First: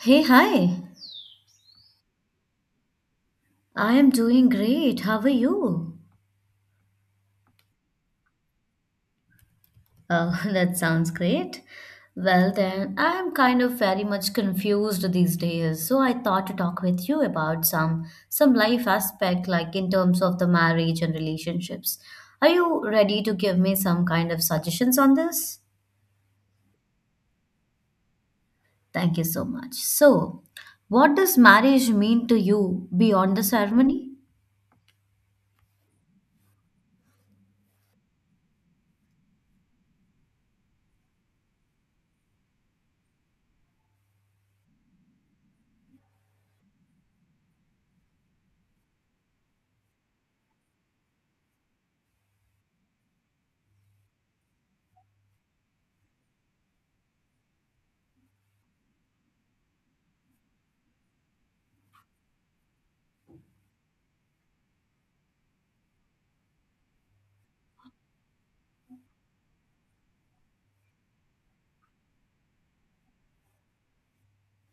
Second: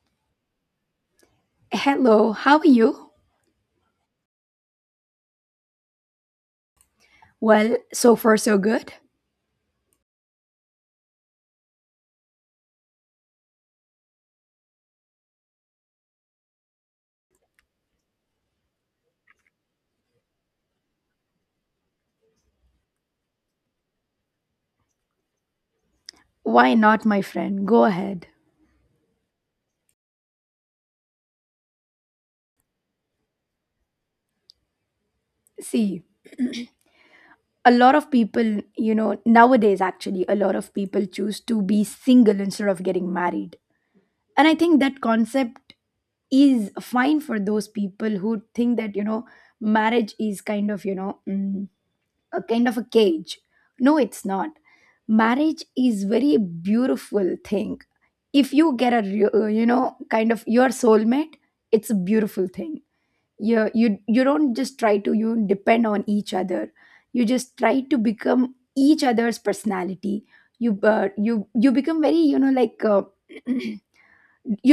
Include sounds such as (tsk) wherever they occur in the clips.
Hey, hi. Hello, how are you? I am doing great. How are you? Well, so far so good. Oh, (laughs) that sounds great. Well, then, I am kind of very much confused these days, so I thought to talk with you about some life aspect like in terms of the marriage and relationships. Are you ready to give me some kind of suggestions on this? Why not, my friend? Go ahead. Thank you so much. So, what does marriage mean to you beyond the ceremony? See, a lot of people, nowadays actually, a lot of people choose to be single instead of getting married. And I think that concept is fine for those people who think that, marriage is kind of, a kind of a cage. No, it's not. Marriage is very beautiful thing if you get a kind of your soulmate. It's a beautiful thing. You don't just try to you depend on each other. You just try to become each other's personality. You become very, like (clears throat) you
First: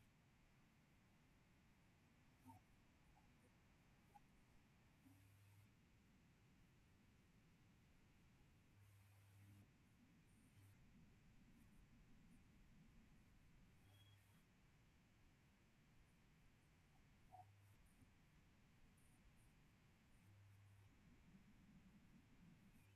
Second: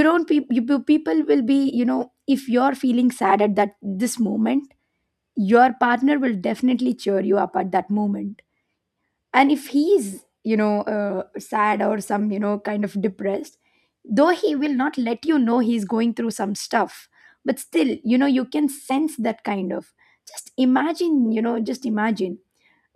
don't pe- you, pe- people will be, if you're feeling sad at that this moment, your partner will definitely cheer you up at that moment. And if he's, sad or some, kind of depressed, though he will not let you know he's going through some stuff, but still, you can sense that kind of. Just imagine, just imagine,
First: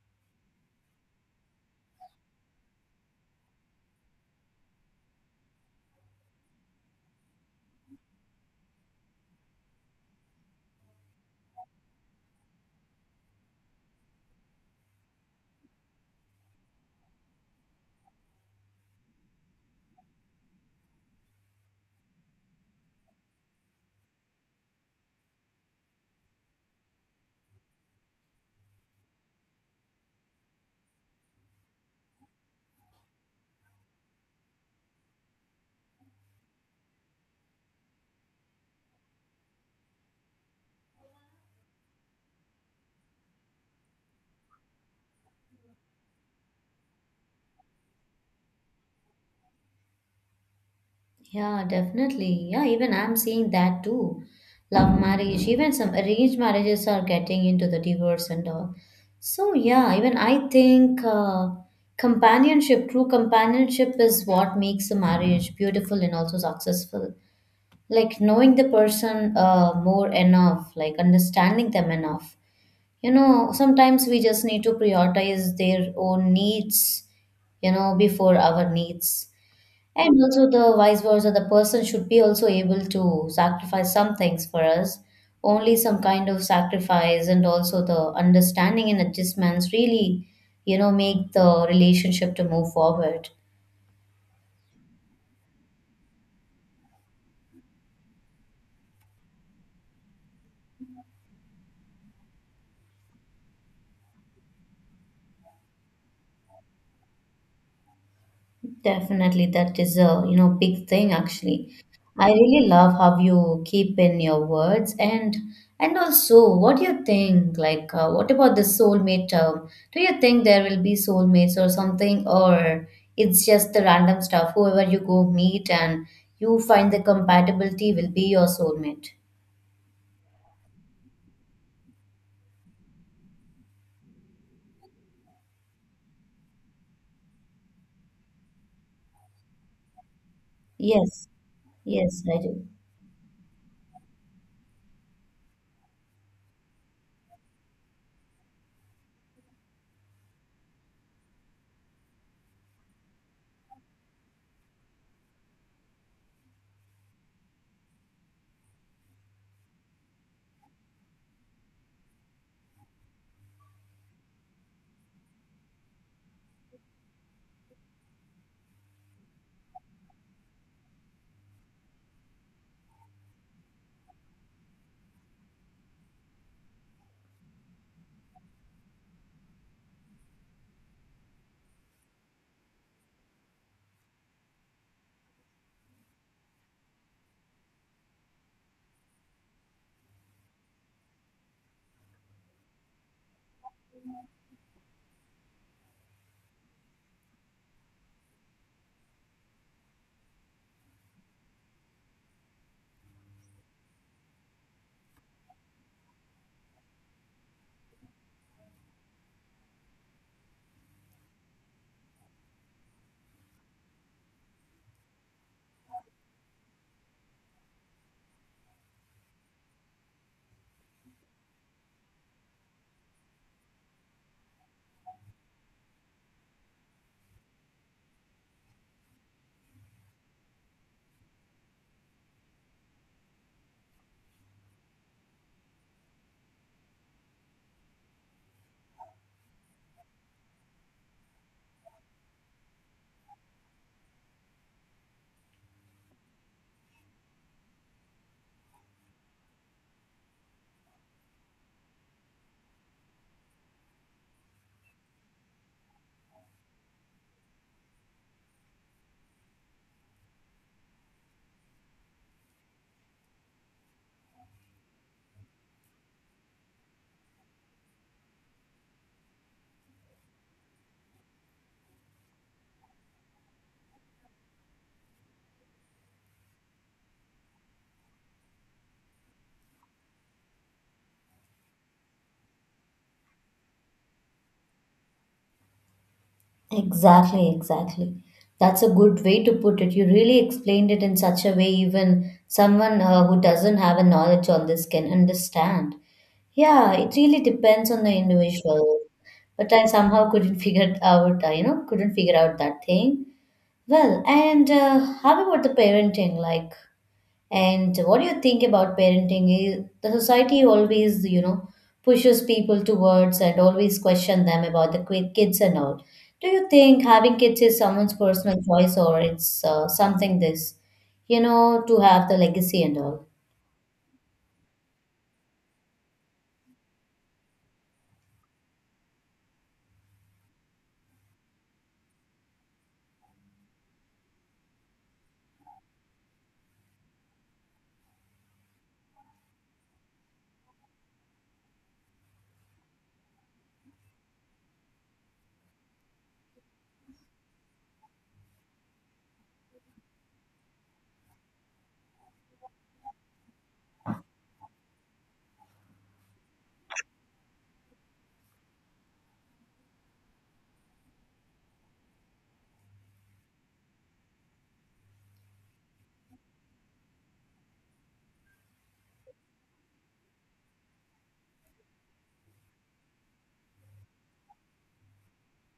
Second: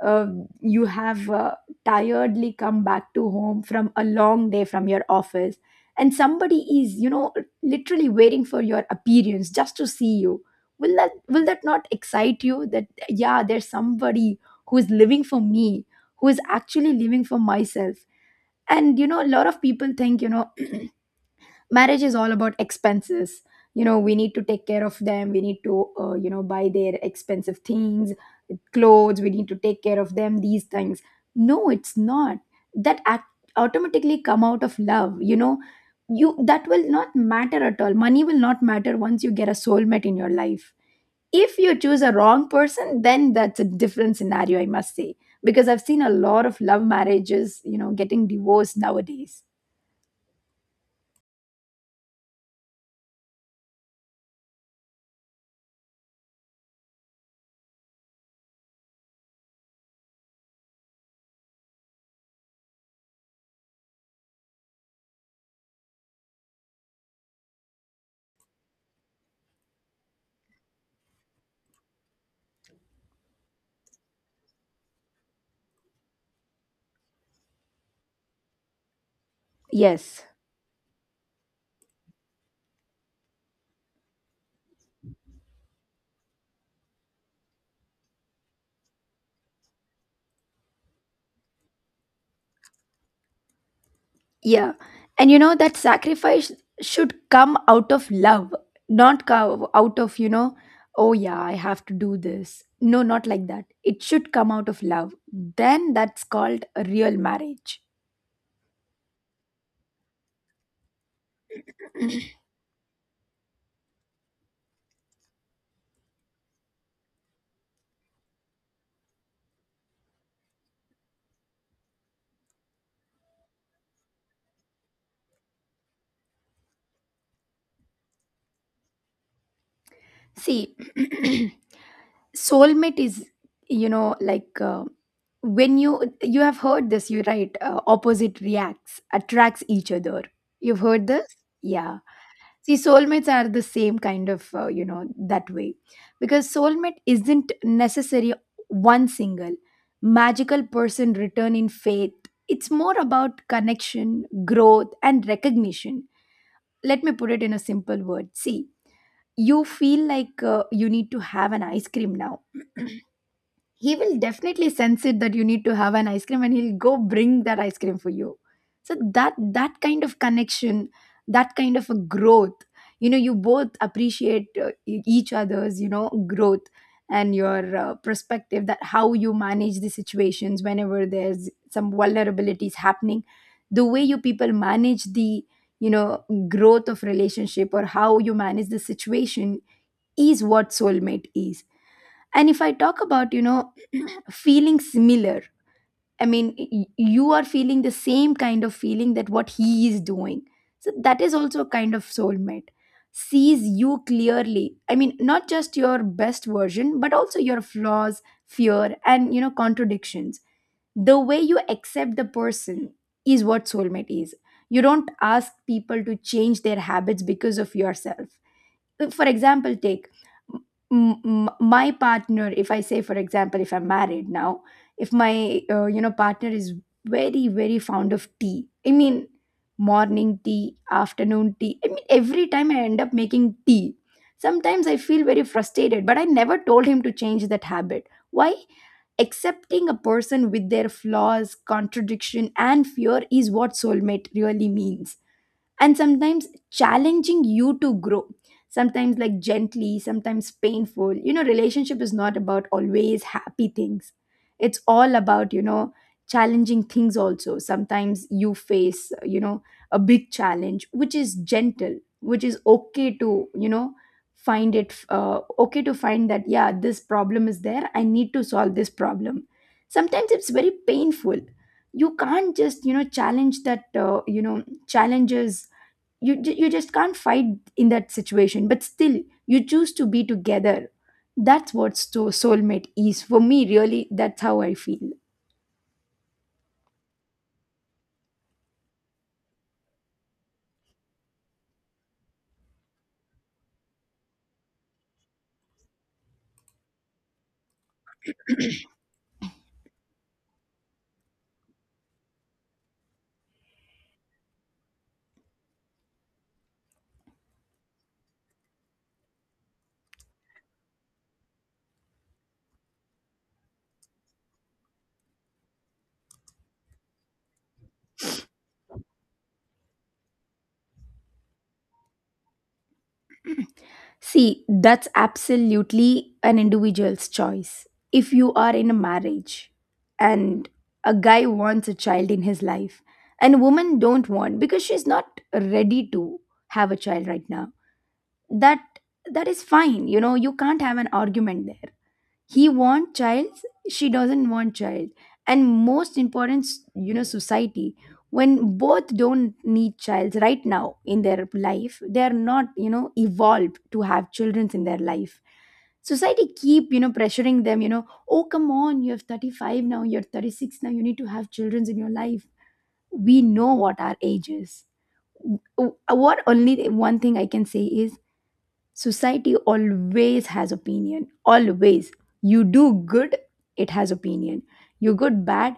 uh, you have, tiredly come back to home from a long day from your office, and somebody is, literally waiting for your appearance just to see you. Will that not excite you, that yeah, there's somebody who is living for me, who is actually living for myself? And, a lot of people think, marriage is all about expenses. We need to take care of them, we need to, buy their expensive things, clothes. We need to take care of them these things. No, it's not. That automatically come out of love, you that will not matter at all. Money will not matter once you get a soulmate in your life. If you choose a wrong person, then that's a different scenario, I must say, because I've seen a lot of love marriages, getting divorced nowadays. Yeah, definitely. Yeah, even I'm seeing that too. Love marriage, even some arranged marriages are getting into the divorce and all. So, yeah, even I think companionship, true companionship is what makes a marriage beautiful and also successful. Like knowing the person more enough, like understanding them enough. You know, sometimes we just need to prioritize their own needs, you know, before our needs. And Yes. also the vice versa, the person should be also able to sacrifice some things for us. Only some kind of sacrifice and also the understanding and adjustments really, you know, make the relationship to move forward. Yeah. And, that sacrifice should come out of love, not come out of, oh yeah, I have to do this. No, not like that. It should come out of love. Then that's called a real marriage. Definitely, that is a you know big thing actually. I (clears throat) really love how you keep in your words and also what do you think like what about the soulmate term? Do you think there will be soulmates or something or it's just the random stuff whoever you go meet and you find the compatibility will be your soulmate? See, (clears throat) soulmate is, like when you have heard this, you right, opposite reacts, attracts each other. You've heard Yes. this? Yeah. Yes, I do. See, soulmates are the same kind of, that way. Because soulmate isn't necessary one single magical person return in faith. It's more about connection, growth, and recognition. Let me put it in a simple word. See, you feel like, you need to have an ice cream now. He will definitely sense it that you need to have an ice cream, and he'll go bring that ice cream for you. So that kind of connection, that kind of a growth, you both appreciate, each other's, growth, and your, perspective, that how you manage the situations whenever there's some vulnerabilities happening, the way you people manage the, growth of relationship, or how you manage the situation, is what soulmate is. And if I talk about, feeling similar, I mean, you are feeling the same kind of feeling that what he is doing, so that is also a kind of soulmate. Sees you clearly, I mean, not just your best version but also your flaws, fear, and, contradictions. The way you accept the person is what soulmate is. You don't ask people to change their habits because of yourself. For example, take my partner. If I say, for example, if I'm married now, if my, partner is very very fond of tea, I mean, morning tea, afternoon tea, I mean, every time I end up making tea. Sometimes I feel very frustrated, but I never told him to change that habit. Why? Accepting a person with their flaws, contradiction, and fear is what soulmate really means. And sometimes challenging you to grow, sometimes like gently, sometimes painful, relationship is not about always happy things. It's all about, challenging things also. Sometimes you face, a big challenge which is gentle, which is okay to, find it, okay, to find that yeah, this problem is there, I need to solve this problem. Sometimes it's very painful. You can't just, challenge that, challenges. You you just can't fight in that situation, but still you choose to be together. That's what soulmate is for me, really. That's how I feel. Exactly, exactly. That's a good way to put it. You really explained it in such a way, even someone who doesn't have a knowledge on this can understand. Yeah, it really depends on the individual. But I somehow couldn't (laughs) figure it out, you know, couldn't figure out that thing. Well, and how about the parenting? Like, and what do you think about parenting? Is the society always, you know, pushes people towards and always question them about the kids and all. Do you think having kids is someone's personal choice or it's something this, you know, to have the legacy and all? See, that's absolutely an individual's choice. If you are in a marriage, and a guy wants a child in his life, and a woman don't want because she's not ready to have a child right now, that that is fine. You can't have an argument there. He want child, she doesn't want child. And most important, society, when both don't need child right now in their life, they are not, evolved to have children in their life, society keep, pressuring them, oh come on, you have 35 now, you're 36 now, you need to have children in your life. We know what our age is. What, only one thing I can say is, society always has opinion, always. You do good, it has opinion. You good bad,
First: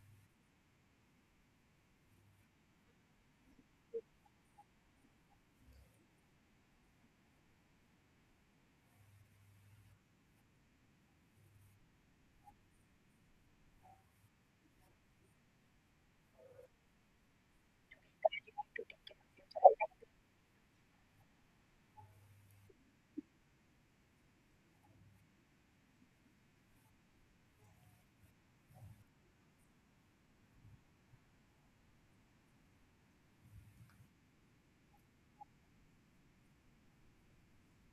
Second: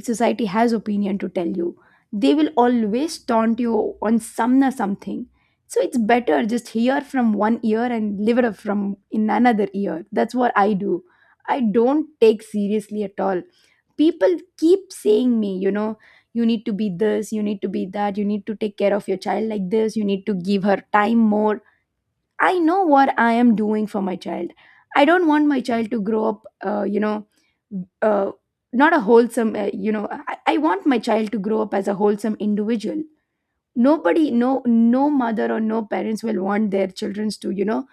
society has opinion to tell you. They will always taunt you on some or something. So it's better, just hear from one ear and live it up from in another ear. That's what I do. I don't take seriously at all. People keep saying me, you need to be this, you need to be that, you need to take care of your child like this, you need to give her time more. I know what I am doing for my child. I don't want my child to grow up, uh, not a wholesome, I want my child to grow up as a wholesome individual. Nobody, no, no mother or no parents will want their children to,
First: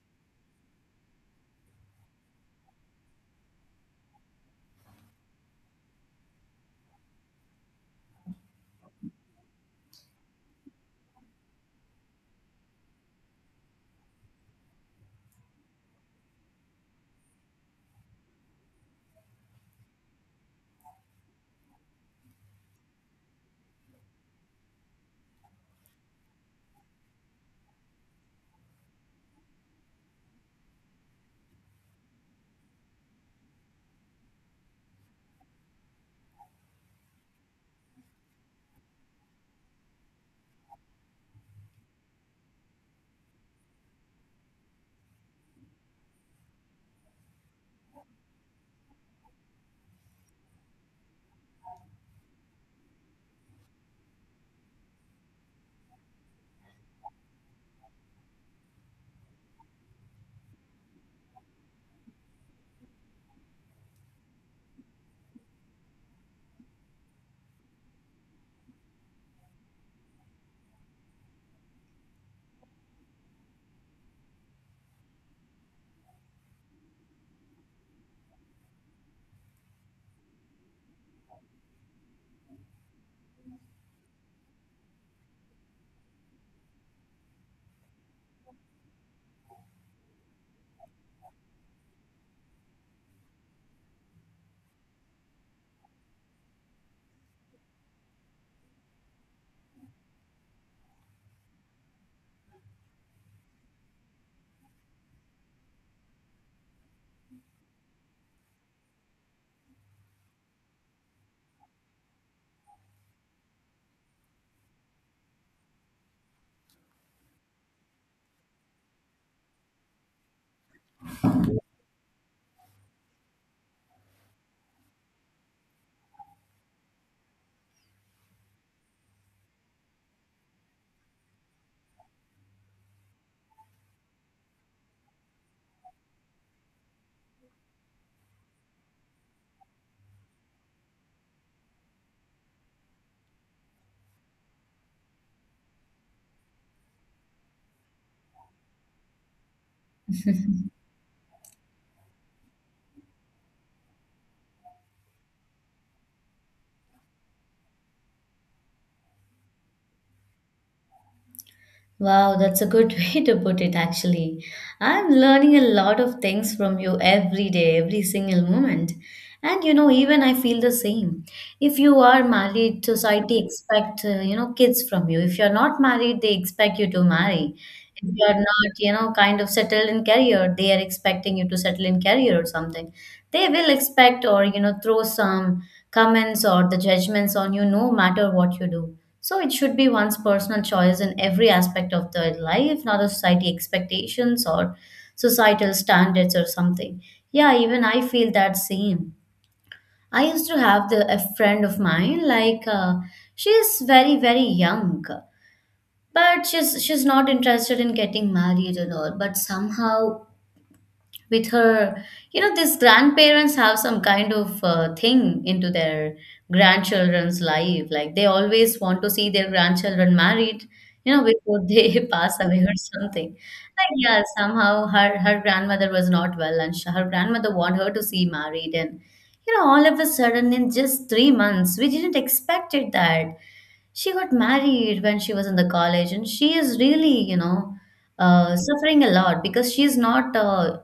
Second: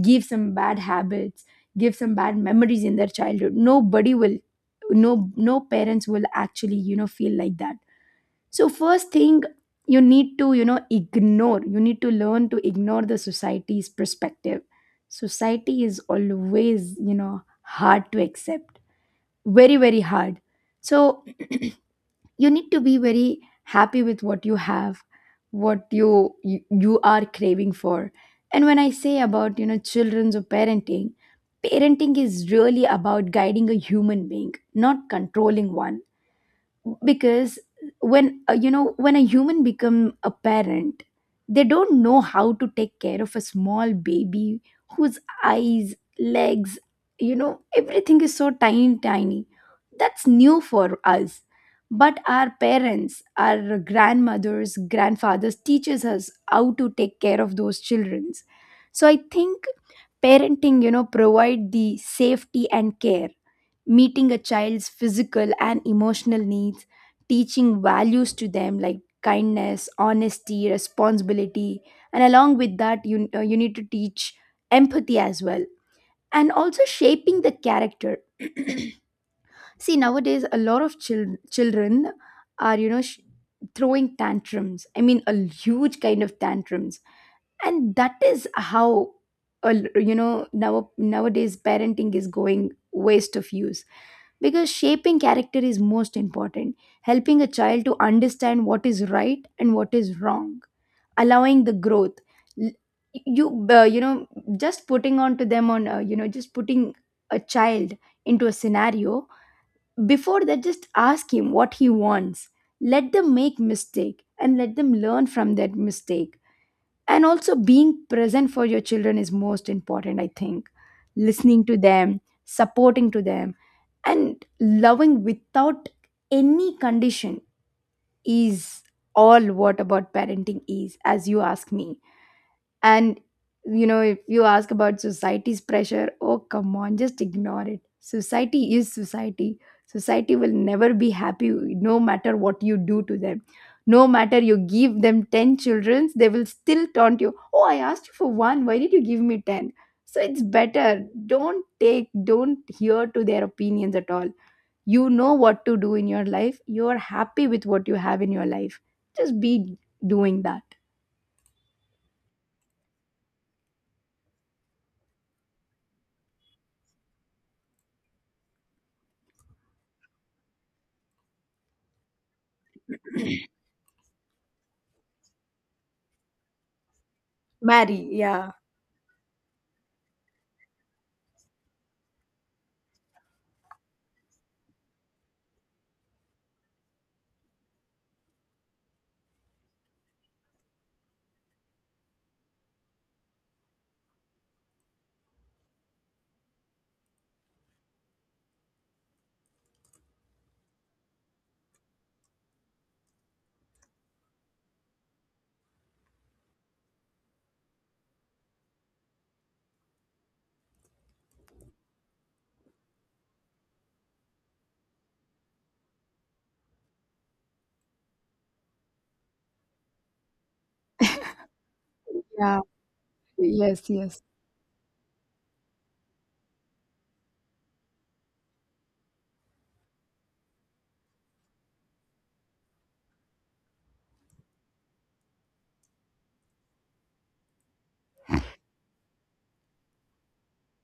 give some bad habits, give some bad memories in their childhood. Nobody will, no, no parents will actually, feel like that. So first thing, you need to, ignore, you need to learn to ignore the society's perspective. Society is always, hard to accept, very very hard. So (clears throat) you need to be very happy with what you have, what you are craving for. And when I say about, children's or parenting, parenting is really about guiding a human being, not controlling one. Because when, when a human become a parent, they don't know how to take care of a small baby, whose eyes, legs, everything is so tiny tiny. That's new for us, but our parents, our grandmothers, grandfathers teaches us how to take care of those children. So I think parenting, provide the safety and care, meeting a child's physical and emotional needs, teaching values to them like kindness, honesty, responsibility, and along with that, you, you need to teach empathy as well, and also shaping the character. (clears throat) See, nowadays a lot of children are, throwing tantrums. I mean, a huge kind of tantrums, and that is how, now nowadays parenting is going waste of use, because shaping character is most important, helping a child to understand what is right and what is wrong, allowing the growth. L- you, you know just putting on to them on, just putting a child into a scenario. Before that, just ask him what he wants. Let them make mistake and let them learn from that mistake. And also being present for your children is most important, I think. Listening to them, supporting to them, and loving without any condition is all what about parenting is, as you ask me. And, if you ask about society's pressure, oh come on, just ignore it. Society is society. Society will never be happy no matter what you do to them. No matter you give them 10 children, they will still taunt you. Oh, I asked you for one. Why did you give me 10? So it's better. Don't take, don't hear to their opinions at all. You know what to do in your life. You are happy with what you have in your life. Just be doing that. Wow, that's a good (laughs) way to put it, actually. I'm learning a lot of things from you every day, every single moment. And you know, even I feel the same. If you are married, society expect, you know, kids from you. If you're not married, they expect you to marry. Marry, If you're yeah. not, you know, kind of settled in career, they are expecting you to settle in career or something. They will expect or, you know, throw some comments or the judgments on you no matter what you do. So it should be one's personal choice in every aspect of their life, not a society expectations or societal standards or something. Yeah, even I feel that same. I used to have the a friend of mine, like she is very young, but she's not interested in getting married and all. But somehow with her you know these grandparents have some kind of thing into their grandchildren's life, like they always want to see their grandchildren married, you know, before they (laughs) pass away Yeah. or something. yes Like, yes yeah, somehow her grandmother was not well and her grandmother want her to see married. And you know, all of a sudden in just 3 months, we didn't expect it that she got married when she was in the college. And she is really, you know, suffering a lot because she's not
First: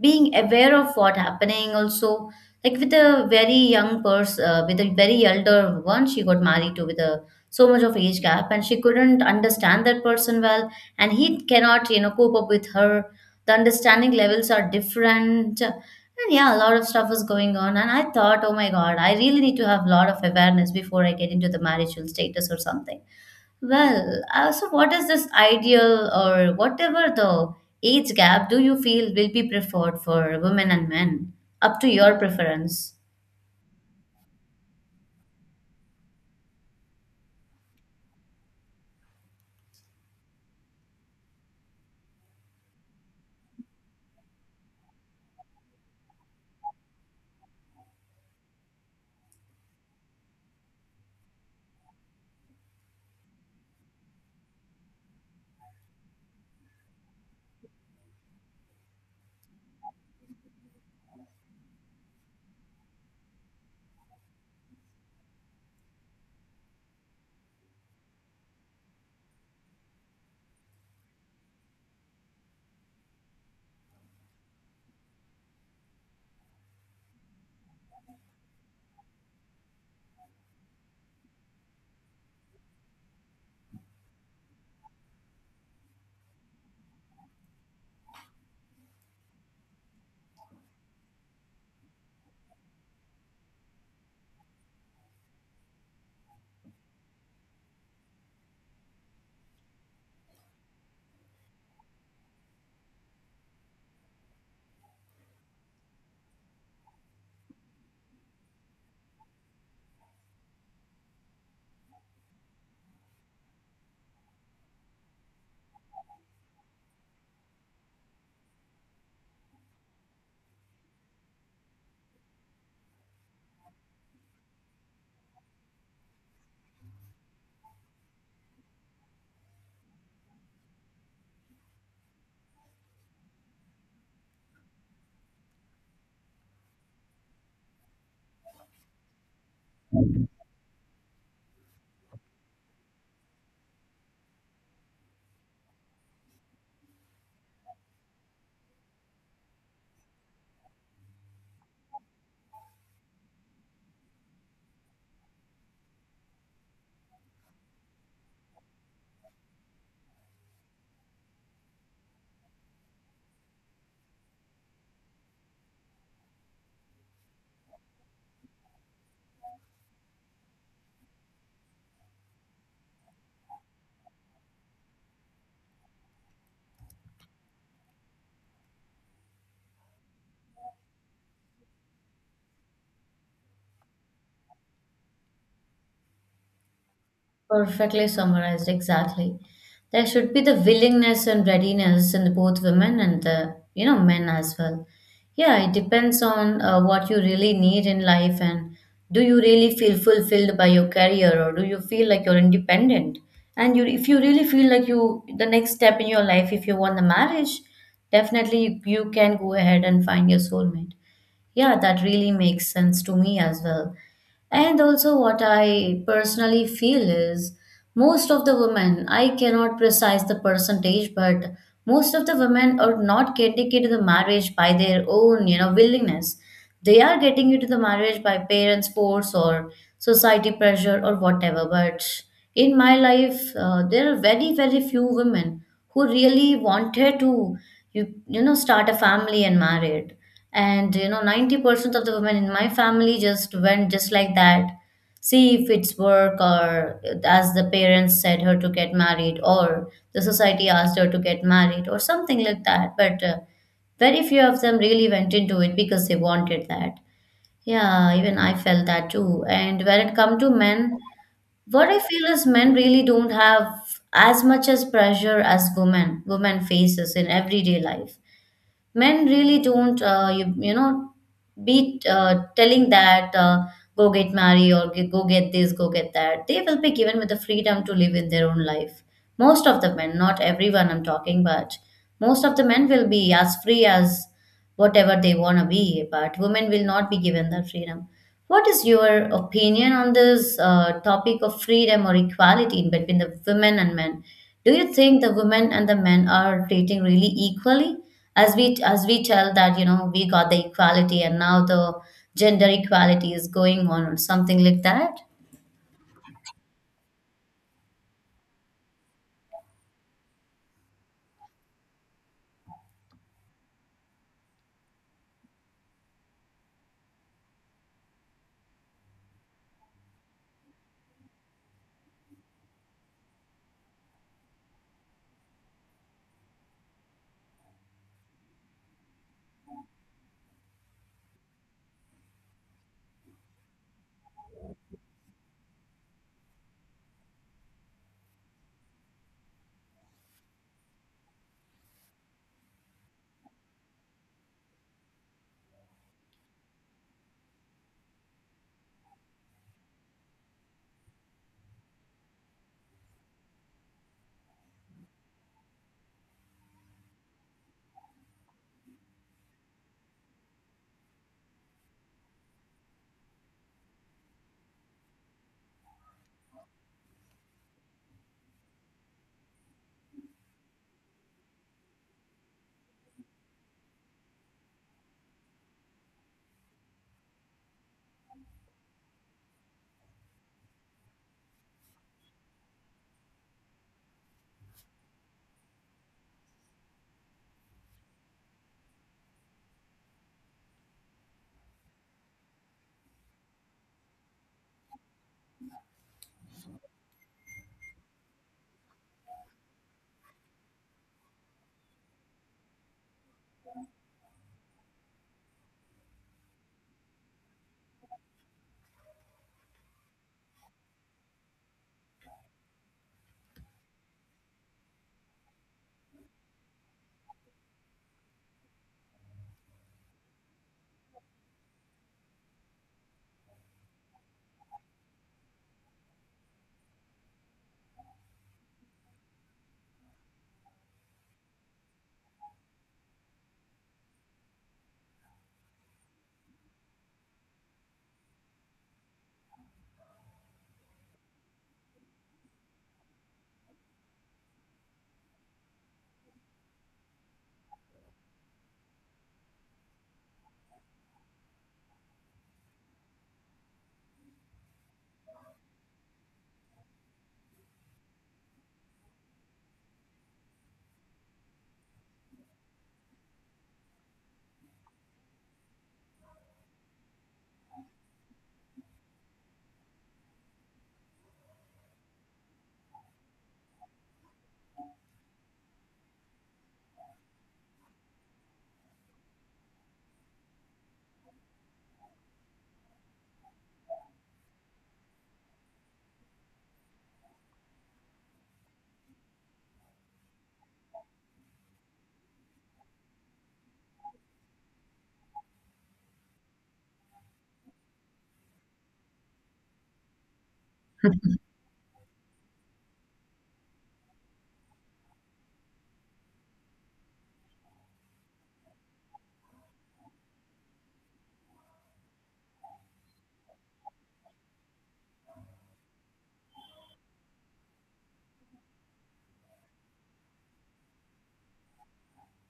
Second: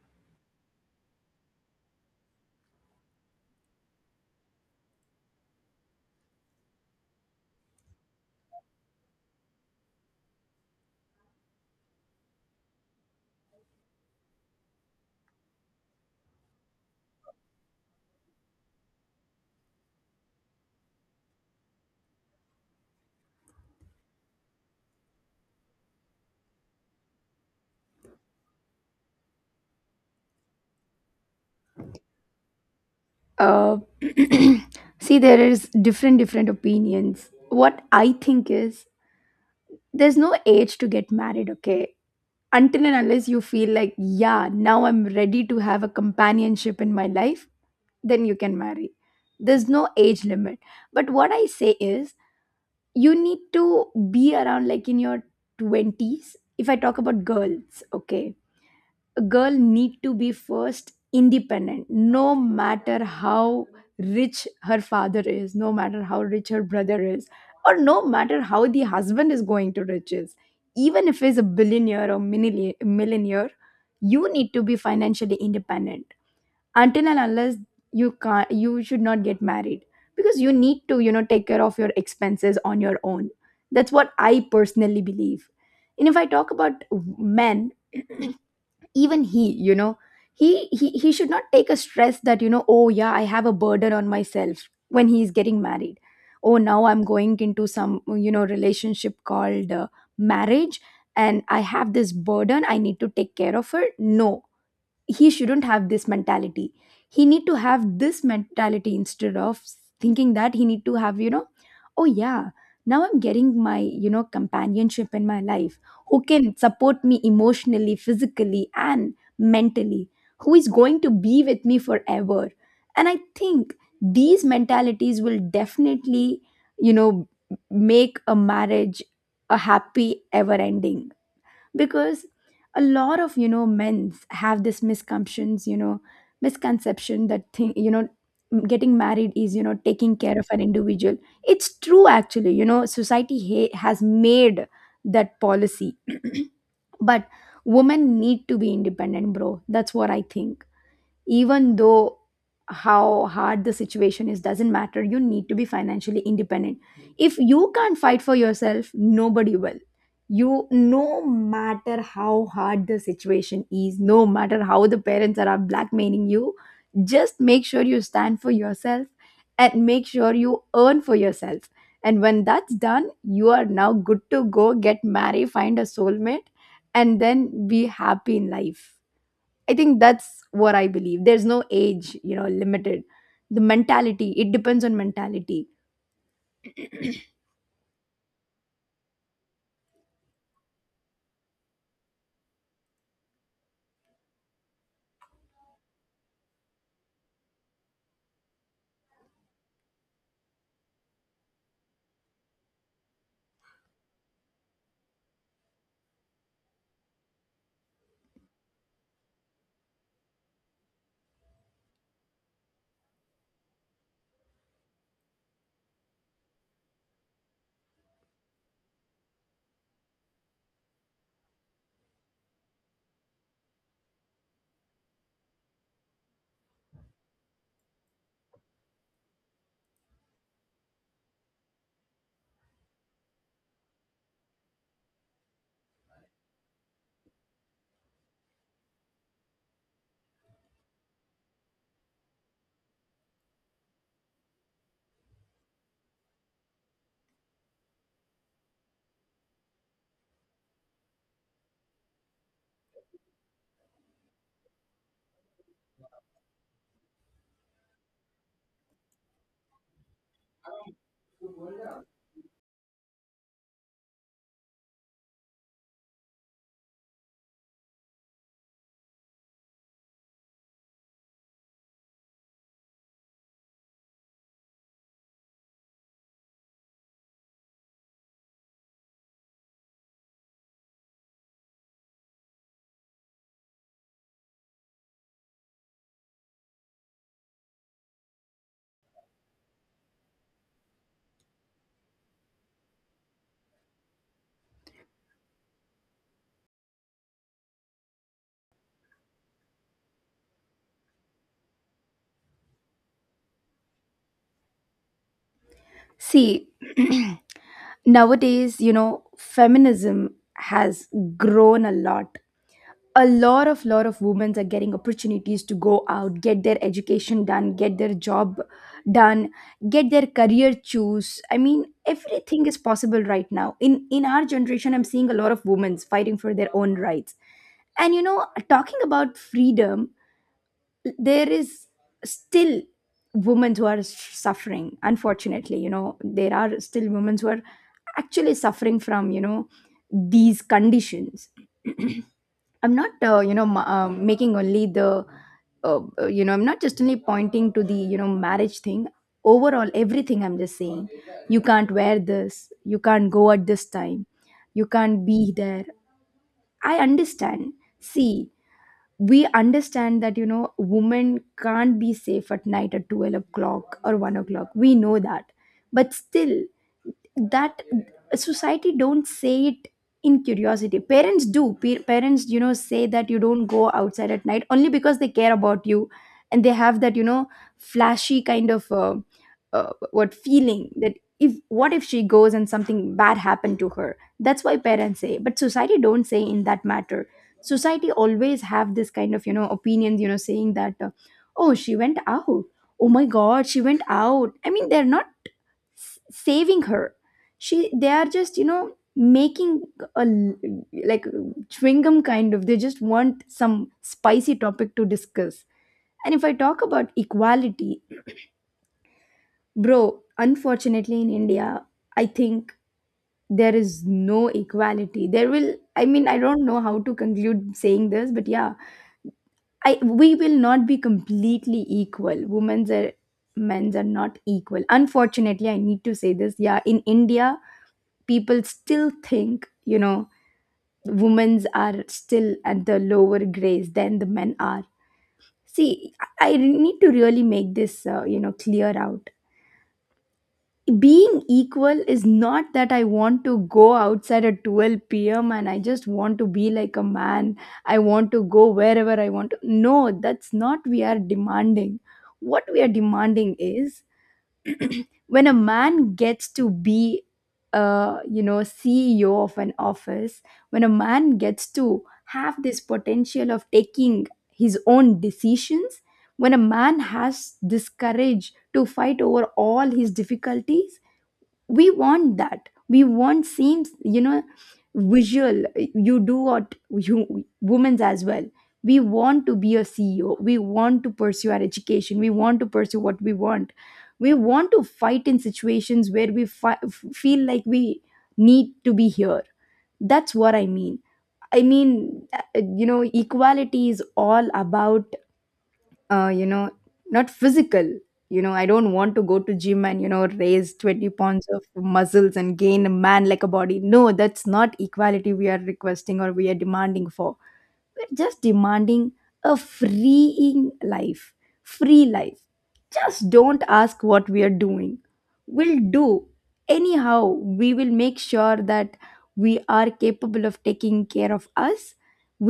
being aware of what happening also. Like with a very young person, with a very elder one she got married to, with a so much of age gap, and she couldn't understand that person well, and he cannot you know cope up with her. The understanding levels are different and yeah, a lot of stuff was going on and I thought, oh my god, I really need to have a lot of awareness before I get into the marital status or something. Well, so what is this ideal or whatever the age gap do you feel will be preferred for women and men, up to your preference? uh, (clears throat) See, there is different opinions. What I think is there's no age to get married, okay? Until and unless you feel like, yeah, now I'm ready to have a companionship in my life, then you can marry. There's no age limit. But what I say is you need to be around, like, in your twenties, if I talk about girls, okay? A girl need to be first independent, no matter how rich her father is, no matter how rich her brother is, or no matter how the husband is going to riches. Even if he's a billionaire or millionaire, you need to be financially independent. Until and unless, you can't, you should not get married, because you need to, you know, take care of your expenses on your own. That's what I personally believe. And if I talk about men, (clears throat) even he, you know, he should not take a stress that, you know, oh yeah, I have a burden on myself when he is getting married. Oh, now I'm going into some, you know, relationship called marriage, and I have this burden, I need to take care of her. No, he shouldn't have this mentality. He need to have this mentality, instead of thinking that he need to have, you know, oh yeah, now I'm getting my, you know, companionship in my life, who can support me emotionally, physically and mentally, who is going to be with me forever. And I think these mentalities will definitely, you know, make a marriage a happy ever ending. Because a lot of, you know, men have this misconceptions, you know, misconception that thing, you know, getting married is, you know, taking care of an individual. It's true, actually. You know, society has made that policy. (clears throat) But women need to be independent, bro. That's what I think. Even though how hard the situation is, doesn't matter, you need to be financially independent. If you can't fight for yourself, nobody will. You, no matter how hard the situation is, no matter how the parents are blackmailing you, just make sure you stand for yourself, and make sure you earn for yourself. And when that's done, you are now good to go, get married, find a soulmate, and then be happy in life. I think that's what I believe. There's no age, you know, limited. The mentality, it depends on mentality. Perfectly summarized, exactly. There should be the willingness and readiness in both women and the you know men as well. Yeah, it depends on what you really need in life and do you really feel fulfilled by your career or do you feel like you're independent? And you, if you really feel like you, the next step in your life, if you want the marriage, definitely you, you can go ahead and find your soulmate. Yeah, that really makes sense to me as well. And also, what I personally feel is most of the women, I cannot precise the percentage, but most of the women are not getting into the marriage by their own, you know, willingness. They are getting into the marriage by parents' force or society pressure or whatever. But in my life, there are very few women who really wanted to, you know, start a family and married. And you know, 90% of the women in my family just went just like that. See, if it's work or as the parents said her to get married or the society asked her to get married or something like that. But very few of them really went into it because they wanted that. Yeah, even I felt that too. And when it come to men, what I feel is men really don't have as much as pressure as women. Women faces in everyday life men really don't you, you know, be telling that go get married or go get this, go get that. They will be given with the freedom to live in their own life. Most of the men, not everyone I'm talking, but most of the men will be as free as whatever they want to be, but women will not be given that freedom. What is your opinion on this topic of freedom or equality in between the women and men? Do you think the women and the men are treating really equally? As we tell that you know we got the equality and now the gender equality is going on or something like that. See, (clears throat) nowadays, you know, feminism has grown a lot. A lot of women are getting opportunities to go out, get their education done, get their job done, get their career choose. I mean, everything is possible right now. In our generation, I'm seeing a lot of women fighting for their own rights. And you know, talking about freedom, there is still women who are suffering, unfortunately. You know, there are still women who are actually suffering from, you know, these conditions. I'm not, you know, making only the you know, I'm not just only pointing to the, you know, marriage thing. Overall everything, I'm just saying, you can't wear this, you can't go at this time, you can't be there. I understand. See, we understand that, you know, women can't be safe at night at 12 o'clock or 1 o'clock. We know that. But still, that society don't say it. In curiosity, parents do. Parents, you know, say that you don't go outside at night only because they care about you, and they have that, you know, flashy kind of what feeling that, if, what if she goes and something bad happened to her, that's why parents say. But society don't say in that matter. Society always have this kind of, you know, opinions, you know, saying that, oh, she went out, oh my god, she went out. I mean, they're not saving her. She, they are just, you know, making a l- like, chewing gum kind of, they just want some spicy topic to discuss. And if I talk about equality, bro, unfortunately, in India, I think there is no equality. There will, I mean, I don't know how to conclude saying this, but yeah, I we will not be completely equal. Women's are, men's are not equal, unfortunately. I need to say this. Yeah, in India, people still think, you know, women's are still at the lower grades than the men are. See, I need to really make this, you know, clear out. Being equal is not that I want to go outside at 12 p.m. and I just want to be like a man, I want to go wherever I want to. No, that's not we are demanding. What we are demanding is, when a man gets to be a, you know, ceo of an office, when a man gets to have this potential of taking his own decisions, when a man has this courage to fight over all his difficulties, we want that. We want seems, you know, visual, you do what you, women's as well. We want to be a ceo, we want to pursue our education, we want to pursue what we want. We want to fight in situations where we feel like we need to be here. That's what I mean. I mean, you know, equality is all about, you know, not physical. You know, I don't want to go to gym and, you know, raise 20 pounds of muscles and gain a man like a body. No, that's not equality we are requesting or we are demanding for. We're just demanding a freeing life, free life. Just don't ask what we are doing. We'll do anyhow. We will make sure that we are capable of taking care of us.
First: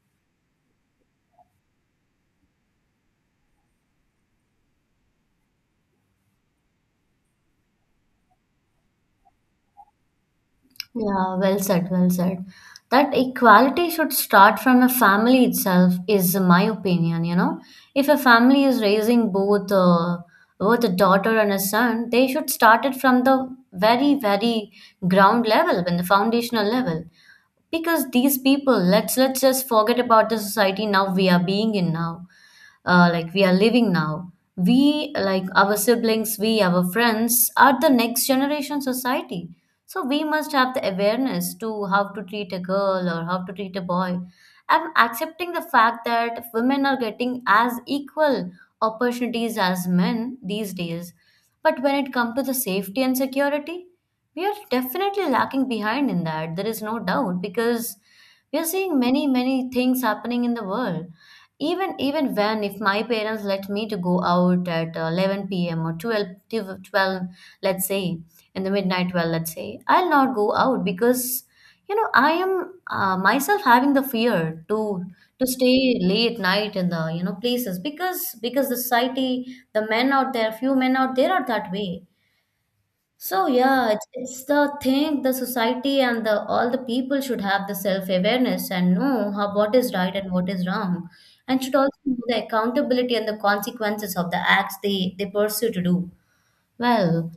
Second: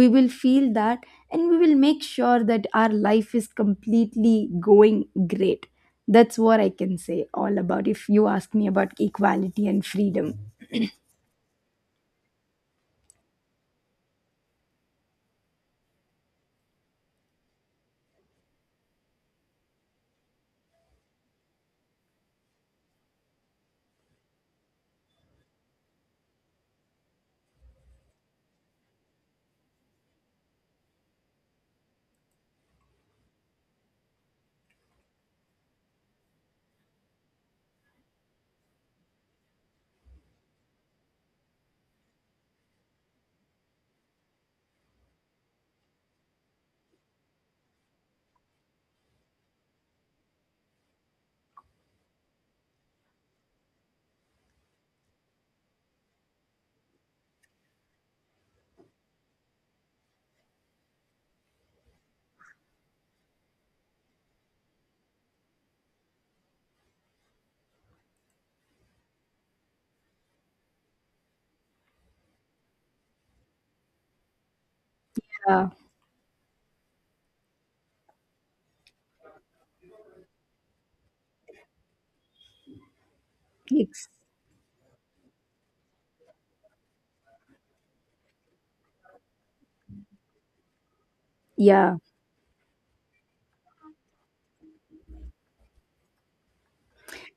We will feel that. And we will make sure that our life is completely going great. That's what I can say all about if you ask me about equality and freedom. Yeah, well said, well said. That equality should start from a family itself is my opinion, you know. If a family is raising both both a daughter and a son, they should start it from the very ground level, when the foundational level. Because these people, let's just forget about the society now we are being in now, like we are living now. We like our siblings, we our friends are the next generation society, so we must have the awareness to how to treat a girl or how to treat a boy. I'm accepting the fact that women are getting as equal opportunities as men these days, but when it comes to the safety and security, we are definitely lacking behind in that. There is no doubt, because we are seeing many things happening in the world. Even when if my parents let me to go out at 11 p.m. or 12, 12, let's say in the midnight 12, let's say, I'll not go out because you know I am myself having the fear to Yeah. stay late night in the you know places. Because the society, the men out there, few men out there are that way. So yeah, it's, it's the thing, the society and the all the people should have the self-awareness and know how what is right and what is wrong, and should yeah. also know the accountability and the consequences of the acts they pursue to do. Well,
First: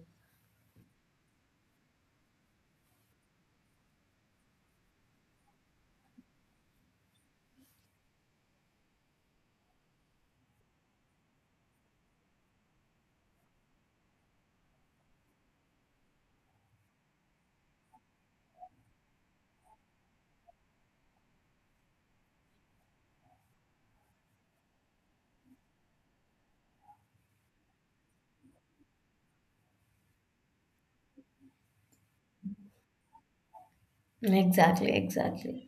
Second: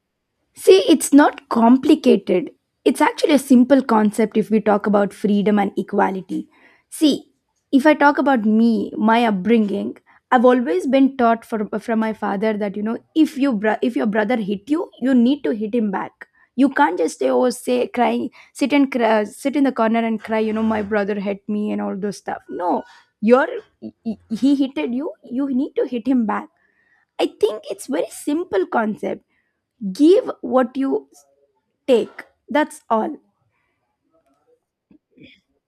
See, it's not complicated. It's actually a simple concept if we talk about freedom and equality. See, if I talk about me, my upbringing, I've always been taught from my father that, you know, if you if your brother hit you, you need to hit him back. You can't just stay over, say, crying, sit and cry, sit in the corner and cry. You know, my brother hit me and all those stuff. No, you're, he hitted you. You need to hit him back. I think it's very simple concept. Give what you take. That's all. exactly, exactly.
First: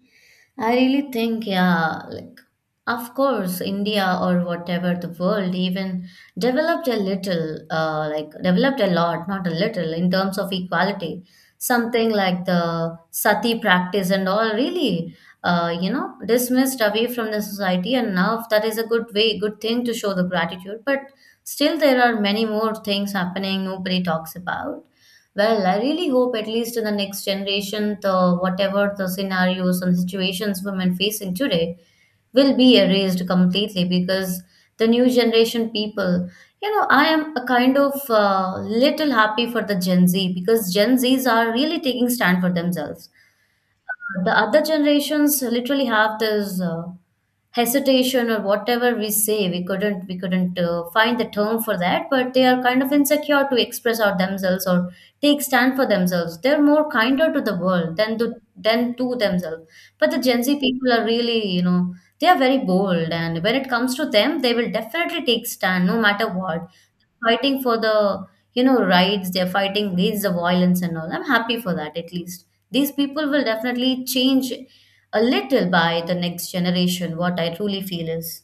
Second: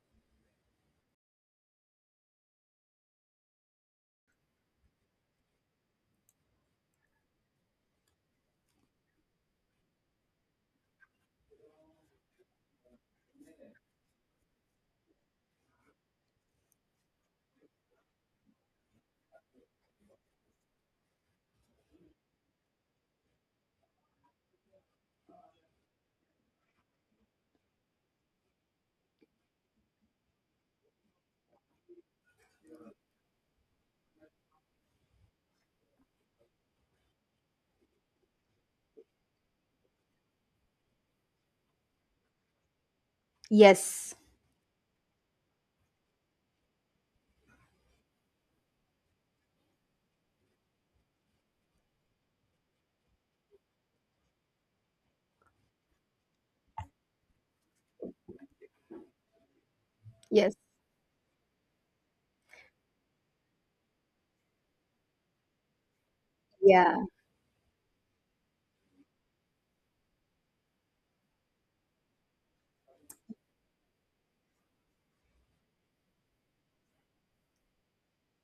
I really think, yeah, like, of course, India or whatever the world even developed a little, like, developed a lot, not a little, in terms of equality. Something like the sati practice and all really, you know, dismissed away from the society. And now that is a good way, good thing to show the gratitude. But still, there are many more things happening nobody talks about. Well, I really hope at least in the next generation, the whatever the scenarios and situations women facing today will be erased completely because the new generation people, you know, I am a kind of little happy for the Gen Z because Gen Zs are really taking stand for themselves. Yes. The other generations literally have this hesitation or whatever we say. We couldn't find the term for that, but they are kind of insecure to express out themselves or take stand for themselves. They're more kinder to the world than to themselves, but the Gen Yes. Z people are really, you know, they are very bold, and when it comes to them they will definitely take stand no matter what, Yeah. fighting for the, you know, rights. They're fighting against the violence and all. I'm happy for that. At least these people will definitely change a little by the next generation, what I truly feel is.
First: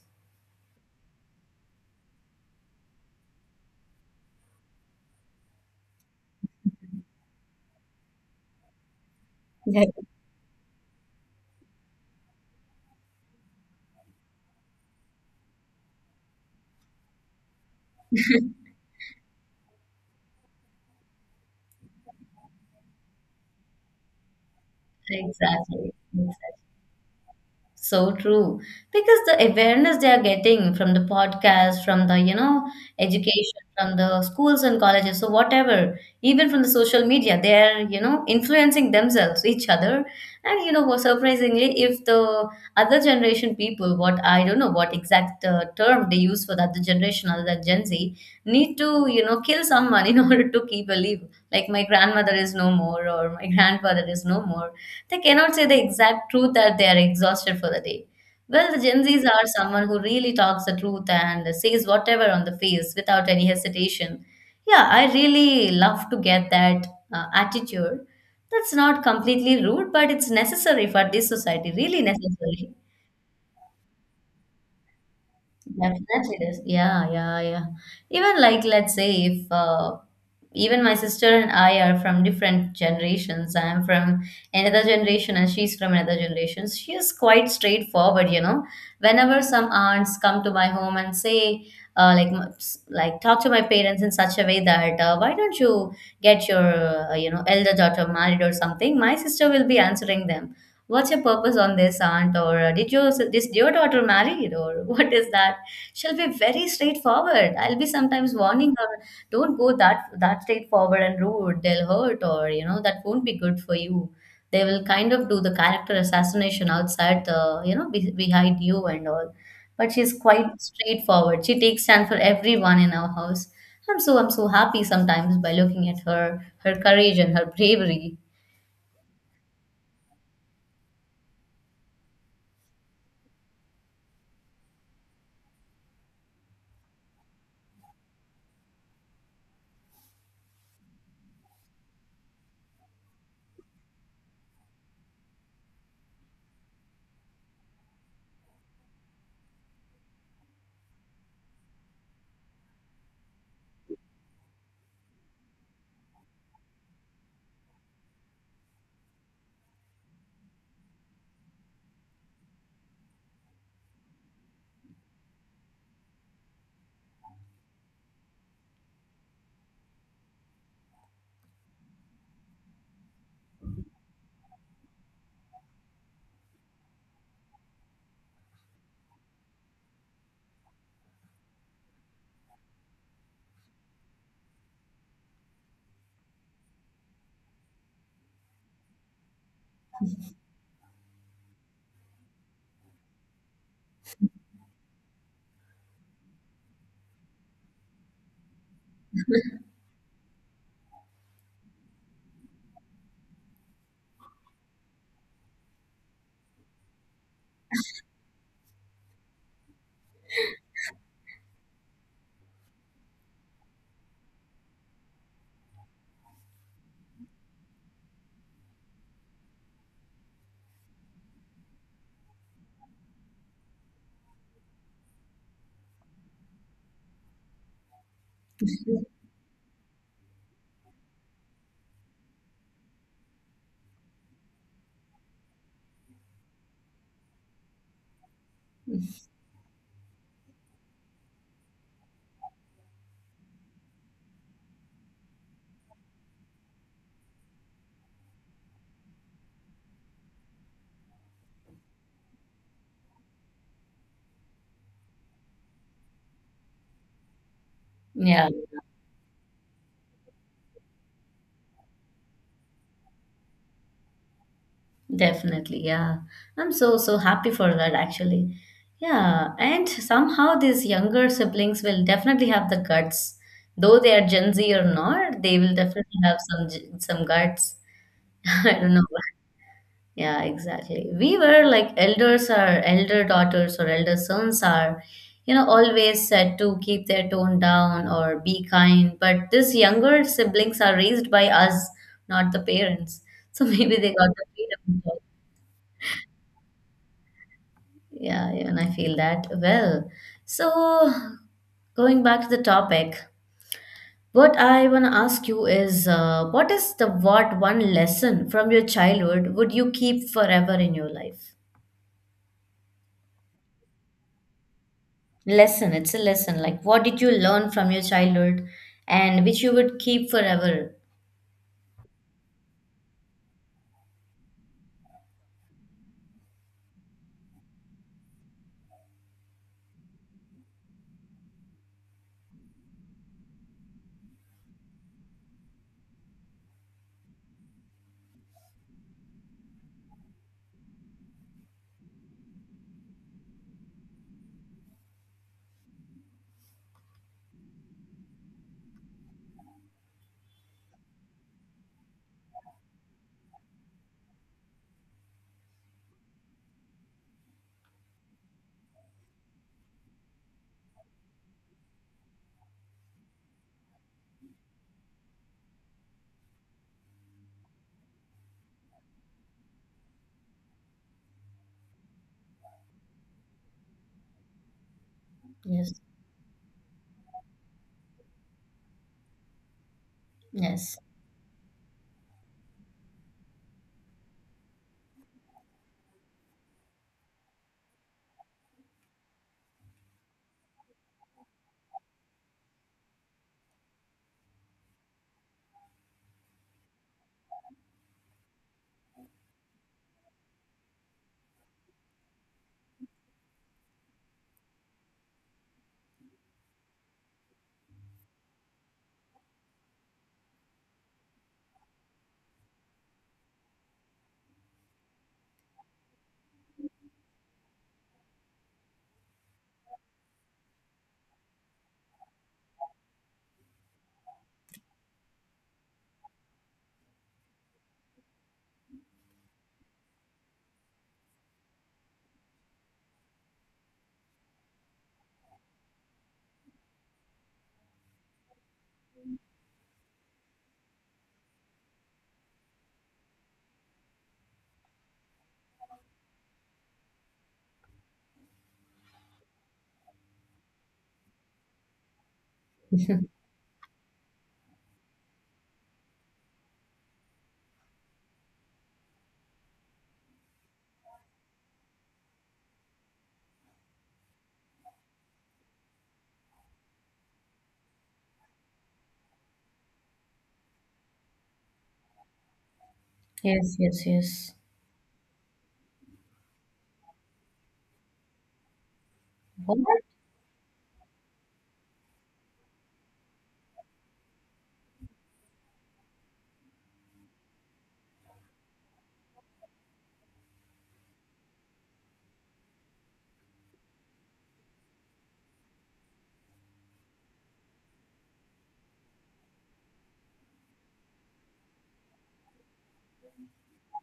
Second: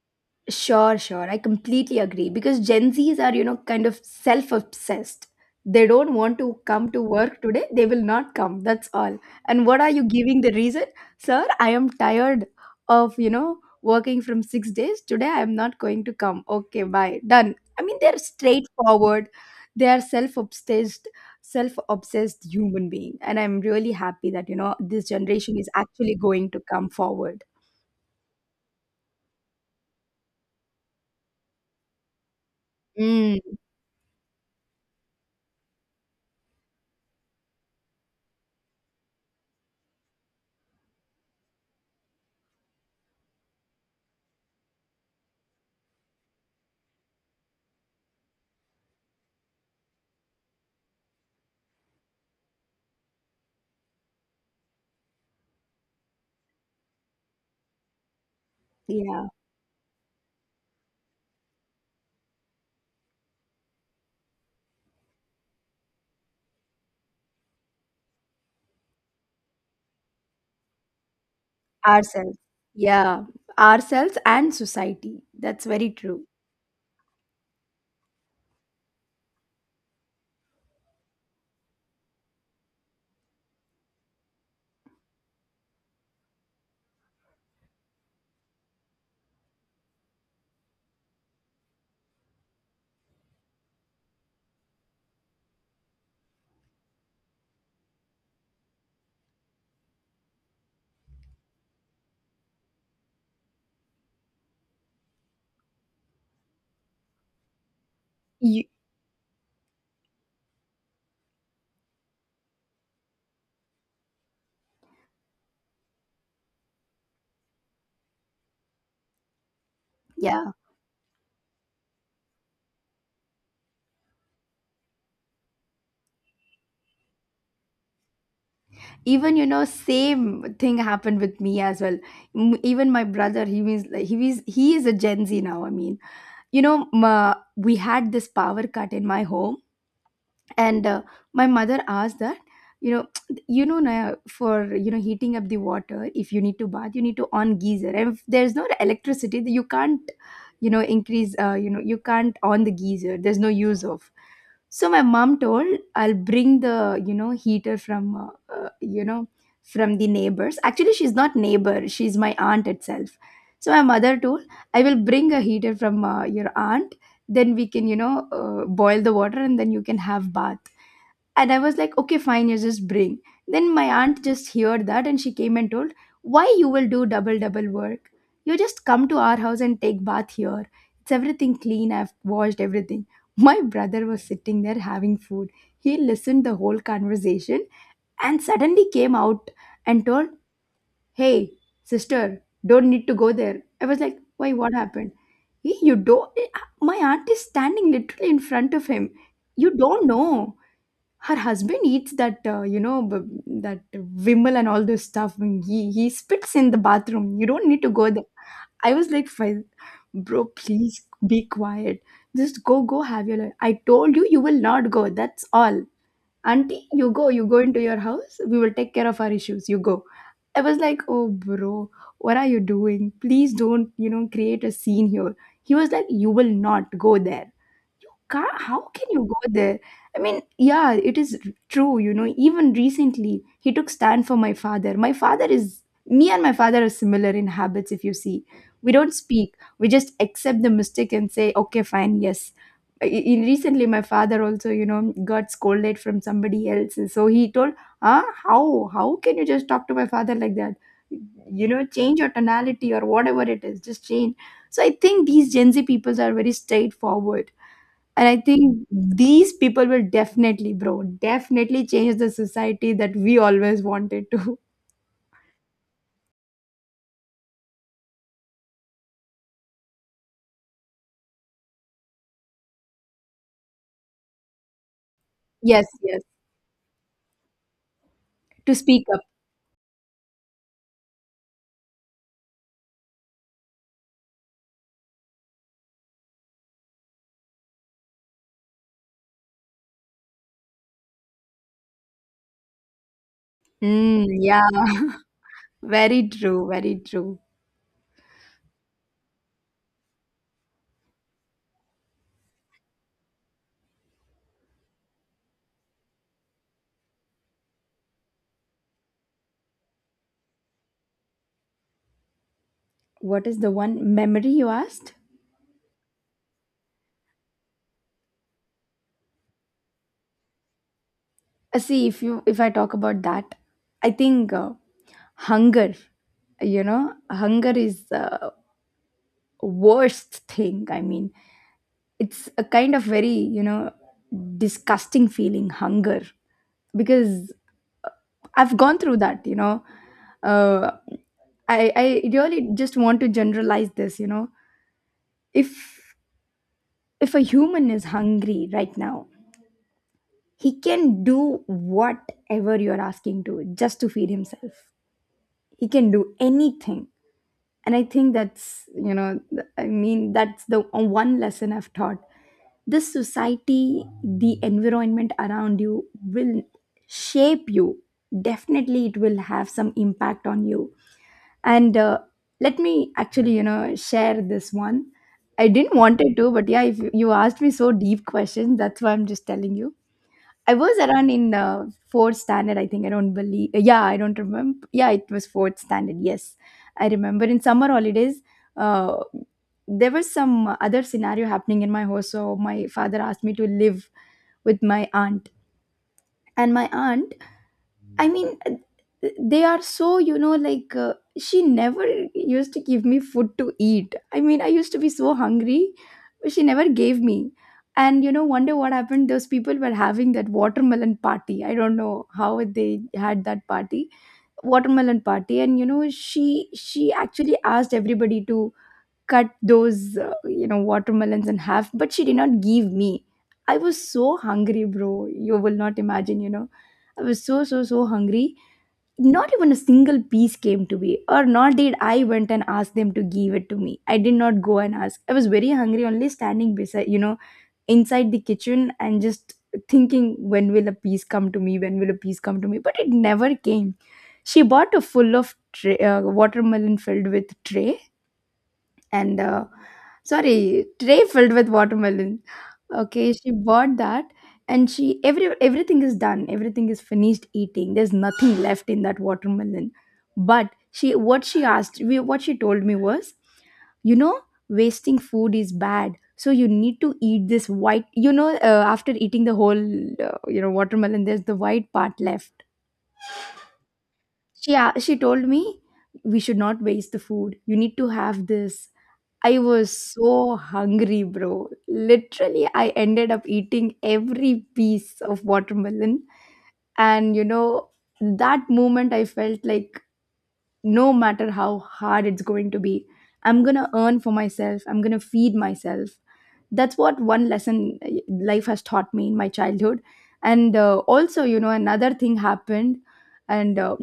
Sure, sure. I completely agree because Gen Zs are, you know, kind of self obsessed. They don't want to come to work today. They will not come. That's all. And what Yeah. are you giving the reason? Sir, I am tired of, you know, working from 6 days. Today I am not going to come. Okay, bye. Done. I mean, they're straightforward. They are self obsessed human being. And I'm really happy that, you know, this generation is Exactly. actually going to come forward. So true. Because the awareness they are getting from the podcast, from the, you know, Mm, education, from the schools and colleges, so whatever, even from the social media, they are, you know, influencing themselves, each other. And, you know, what surprisingly, if the other generation people, what I don't know what exact term they use for the other generation other than Gen Z, need to, you know, kill someone in (laughs) order to keep a leave. Like my grandmother is no more or my grandfather is no more, they cannot say the exact truth that they are exhausted for the day. Well, the Gen Zs yeah. are someone who really talks the truth and says whatever on the face without any hesitation. Yeah, I really love to get that attitude. That's not completely rude, but it's necessary for this society, really Ourselves. necessary. Yeah, ourselves and society. That's very true. Definitely it is. Yeah, yeah, yeah. Even, like let's say if even my sister and I are from different generations. I am from another generation and she's from another generation. She is quite straightforward, you know. Whenever some aunts come to my home and say, like talk to my parents in such a way that, why don't you get your, you know, elder daughter married or something, my sister will be answering them. What's your purpose on this, aunt? Or did your daughter married or (laughs) what is that? She'll be very straightforward. I'll be sometimes You, warning her, don't go that straightforward and rude. They'll hurt, or you know, that won't be good for you. They will kind of do the character assassination outside the, you know, behind you and all. But she's quite yeah. straightforward. She takes stand for everyone in our house. I'm so happy sometimes by looking at her, her courage and her bravery. Even you know, same thing happened with me as well. Even my brother, he was like, he is a Gen Z now. I mean, you know, ma, we had this power cut in my home, and my mother asked that. You know, (tsk) you know, na, for, you know, heating up the water, if you need to bath, you need to on geyser. And if there's no electricity, you can't, you know, increase. You know, you can't on the geyser. There's no use of. So my mom told, I'll bring the, you know, heater from you know, from the neighbors. Actually, she's not neighbor, she's my aunt itself. So my mother told, I will bring a heater from your aunt, then we can, you know, boil the water and then you can have bath. And I was like, okay, fine, you just bring. Then my aunt just heard that and she came and told, why you will do double work? You just come to our house and take bath here. It's everything clean. I've washed everything. My brother was sitting there having food. He listened the whole conversation and suddenly came out and told, hey, sister, don't need to go there. I was like, why? What happened? "Hey, you don't. My aunt is standing literally in front of him. You don't know her husband eats that, you know, that Vimal and all those stuff. And he spits in the bathroom. You don't need to go there. I was like, bro, please be quiet. Just go, go have your life. I told you you will not go. That's all, auntie. You go. You go into your house. We will take care of our issues. You go. I was like, oh, bro, what are you doing? Please don't, you know, create a scene here. He was like, "You will not go there. You can't, how can you go there?" I mean, yeah, it is true. You know, even recently, he took stand for my father. Me and my father are similar in habits, if you see. We don't speak, we just accept the mistake and say, okay, fine, yes. In recently, my father also, you know, got scolded from somebody else. And so he told, huh, how? How can you just talk to my father like that? You know, change your tonality or whatever it is, just change. So I think these Gen Z peoples are very straightforward, and I Yeah. think these people will definitely, bro, definitely change the society that we always wanted to. (laughs) Definitely, yeah. I'm so, so happy for that actually. Yeah, and somehow these younger siblings will definitely have the guts. Though they are Gen Z or not, they will Yes, definitely yes. have some guts. (laughs) I To don't know. speak up. Yeah, exactly. We were like elders or elder daughters or elder sons are, you know, always said to keep their tone down or be kind. But these younger siblings are raised by us, not the parents. So (laughs) maybe they Mm, got the yeah. freedom. (laughs) Very true, very true. Yeah, even I feel that. Well, so going back to the topic, what I want to ask you is, what is the what one lesson from your childhood would you keep forever in your life? What is the one memory you asked? Lesson, it's a lesson. Like, what did you learn from your childhood and which you would keep forever? See, if I talk about that, I think hunger, you know, hunger is the worst thing. I mean, it's a kind of very, you know, disgusting feeling, hunger, because I've gone through that, you know. Uh, I really just want to generalize this, you know. If if a human is hungry right now, he can do whatever you're asking to just to feed himself. He can do anything, and I think that's that's the one lesson I've taught. This society, the environment around you will shape you. Definitely, it will have some impact on you, and let me actually, you know, share this one. I didn't Yes, wanted to, but yeah, if you asked me so deep questions, that's why I'm just telling you. I was yes, around in fourth standard, I think. I don't believe, yeah, I don't remember. Yeah, it was fourth standard, yes. I remember in summer holidays, uh, there was some other scenario happening in my house, so my father asked me to live with my aunt. And my aunt, I mean, they are so, you know, like, she never used to give me food to eat. I mean, I used to be so hungry, but she never gave me. And, you know, one day what happened, those people were having that watermelon party. I don't know how they had that party, watermelon party. And, you know, she actually asked everybody to cut those, you know, watermelons in half, but she did not give me. I was so hungry, bro. You will not imagine, you know. I was so hungry. Not even a single piece came to me, or not did I went and asked them to give it to me. I did not go and ask. I was very hungry, only standing beside, you know, inside the kitchen and just thinking, when will a piece come to me, when will a piece come to me, but it never came. She bought a full of tray, watermelon filled with tray, and sorry, tray filled with watermelon. (laughs) yes, Okay, she bought that, and she every everything is done, everything is finished eating, there's nothing (sighs) left in that watermelon. But she what she asked we what she told me was, you know, wasting food is bad, so you need to eat this white, you know, after eating the whole you know, watermelon, there's the white part left. yes, yes. She told me we should not waste the food, you need to have this. I was What? so hungry, bro. Literally, I ended up eating every piece of watermelon. And you know, that moment I felt like no matter how hard it's going to be, I'm going to earn for myself, I'm going to feed myself. That's what one lesson life has taught me in my childhood. And also, you know, another thing happened. And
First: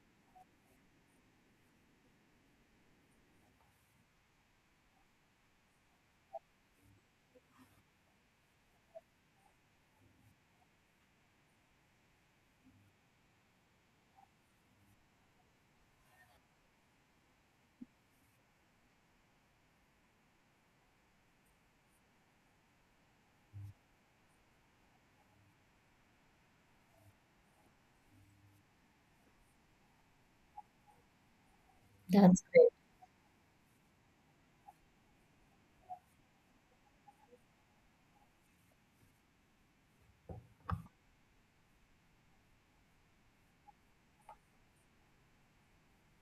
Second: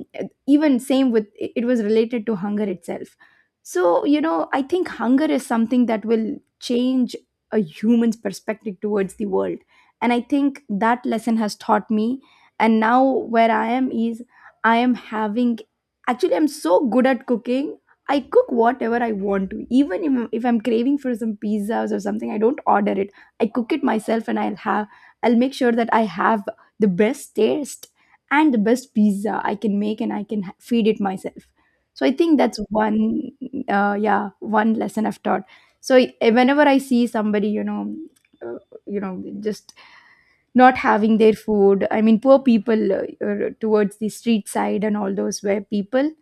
Even same with it, it was related to hunger itself. So you know, I think hunger is something that will change a human's perspective towards the world, and I think that lesson has taught me. And now where I am is I am having, actually, I'm so good at cooking. I cook whatever I want to. Even if I'm craving for some pizzas or something, I don't order it. I cook it myself, and I'll make sure that I have the best taste and the best pizza I can make, and I can feed it myself. So I think That's that's great. one, yeah, one lesson I've taught. So whenever I see somebody, you know, uh, just not having their food. I mean, poor people, towards the street side and all those where people,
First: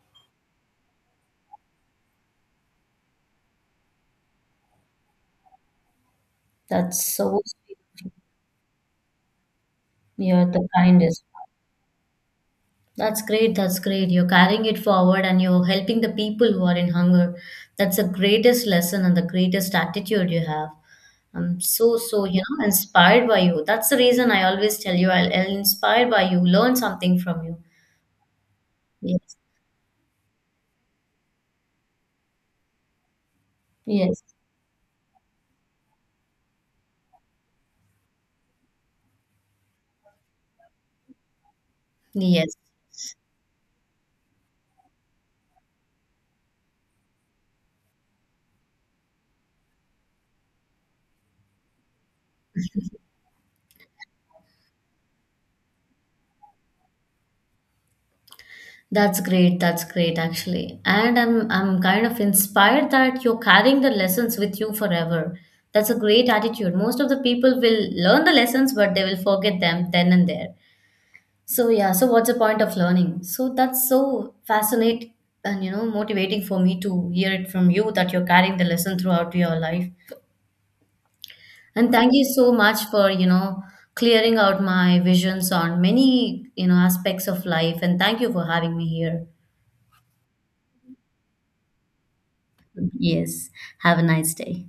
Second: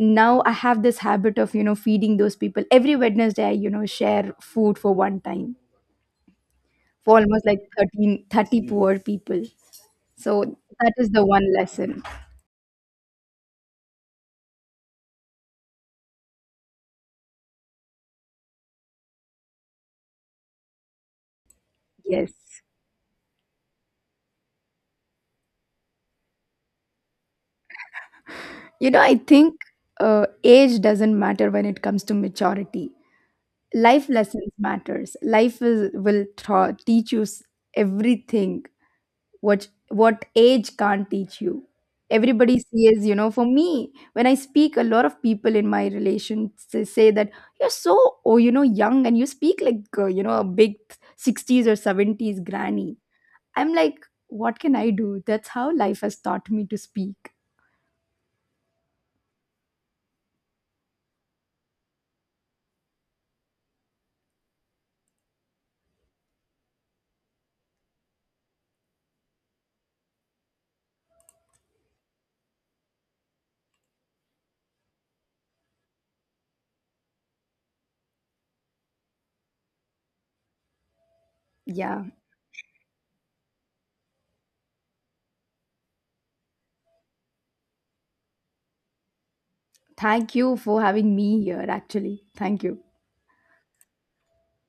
now I have this habit of, you know, feeding those people every Wednesday. I, you know, share food for one time That's for so almost like sweet. 13-30 poor people. You're So the that is the kindest. one lesson. That's great. That's great. You're carrying it forward and you're helping the people who are in hunger. That's the greatest lesson and the greatest attitude you have. I'm so, so, Yes, you know, inspired by you. That's the reason I always tell you I'll inspired by you, learn something from you. you know, I Yes. think, age doesn't matter when it comes to maturity. Life Yes. lessons matters. Life will teach you everything what age can't teach you. Everybody Yes. says, you know, for me, when I speak, a lot of people in my relations, they say that you're so, oh, you know, young, and you speak like you know, a big 60s or 70s granny. I'm like, what can I do? That's how life has taught me to speak. That's great. That's great, actually. And I'm kind of inspired that you're carrying the lessons with you forever. That's a great attitude. Most of the people will learn the lessons, but they will forget them then and there. So yeah, so what's the point of learning? So that's so fascinating, and you know, motivating for me to hear it from you that you're carrying the lesson throughout your life. And Yeah, thank you so much for, you know, clearing out my visions on many, you know, aspects of life. And thank you for having me here. thank you for having me here. Actually, thank you. Yes, have a nice day.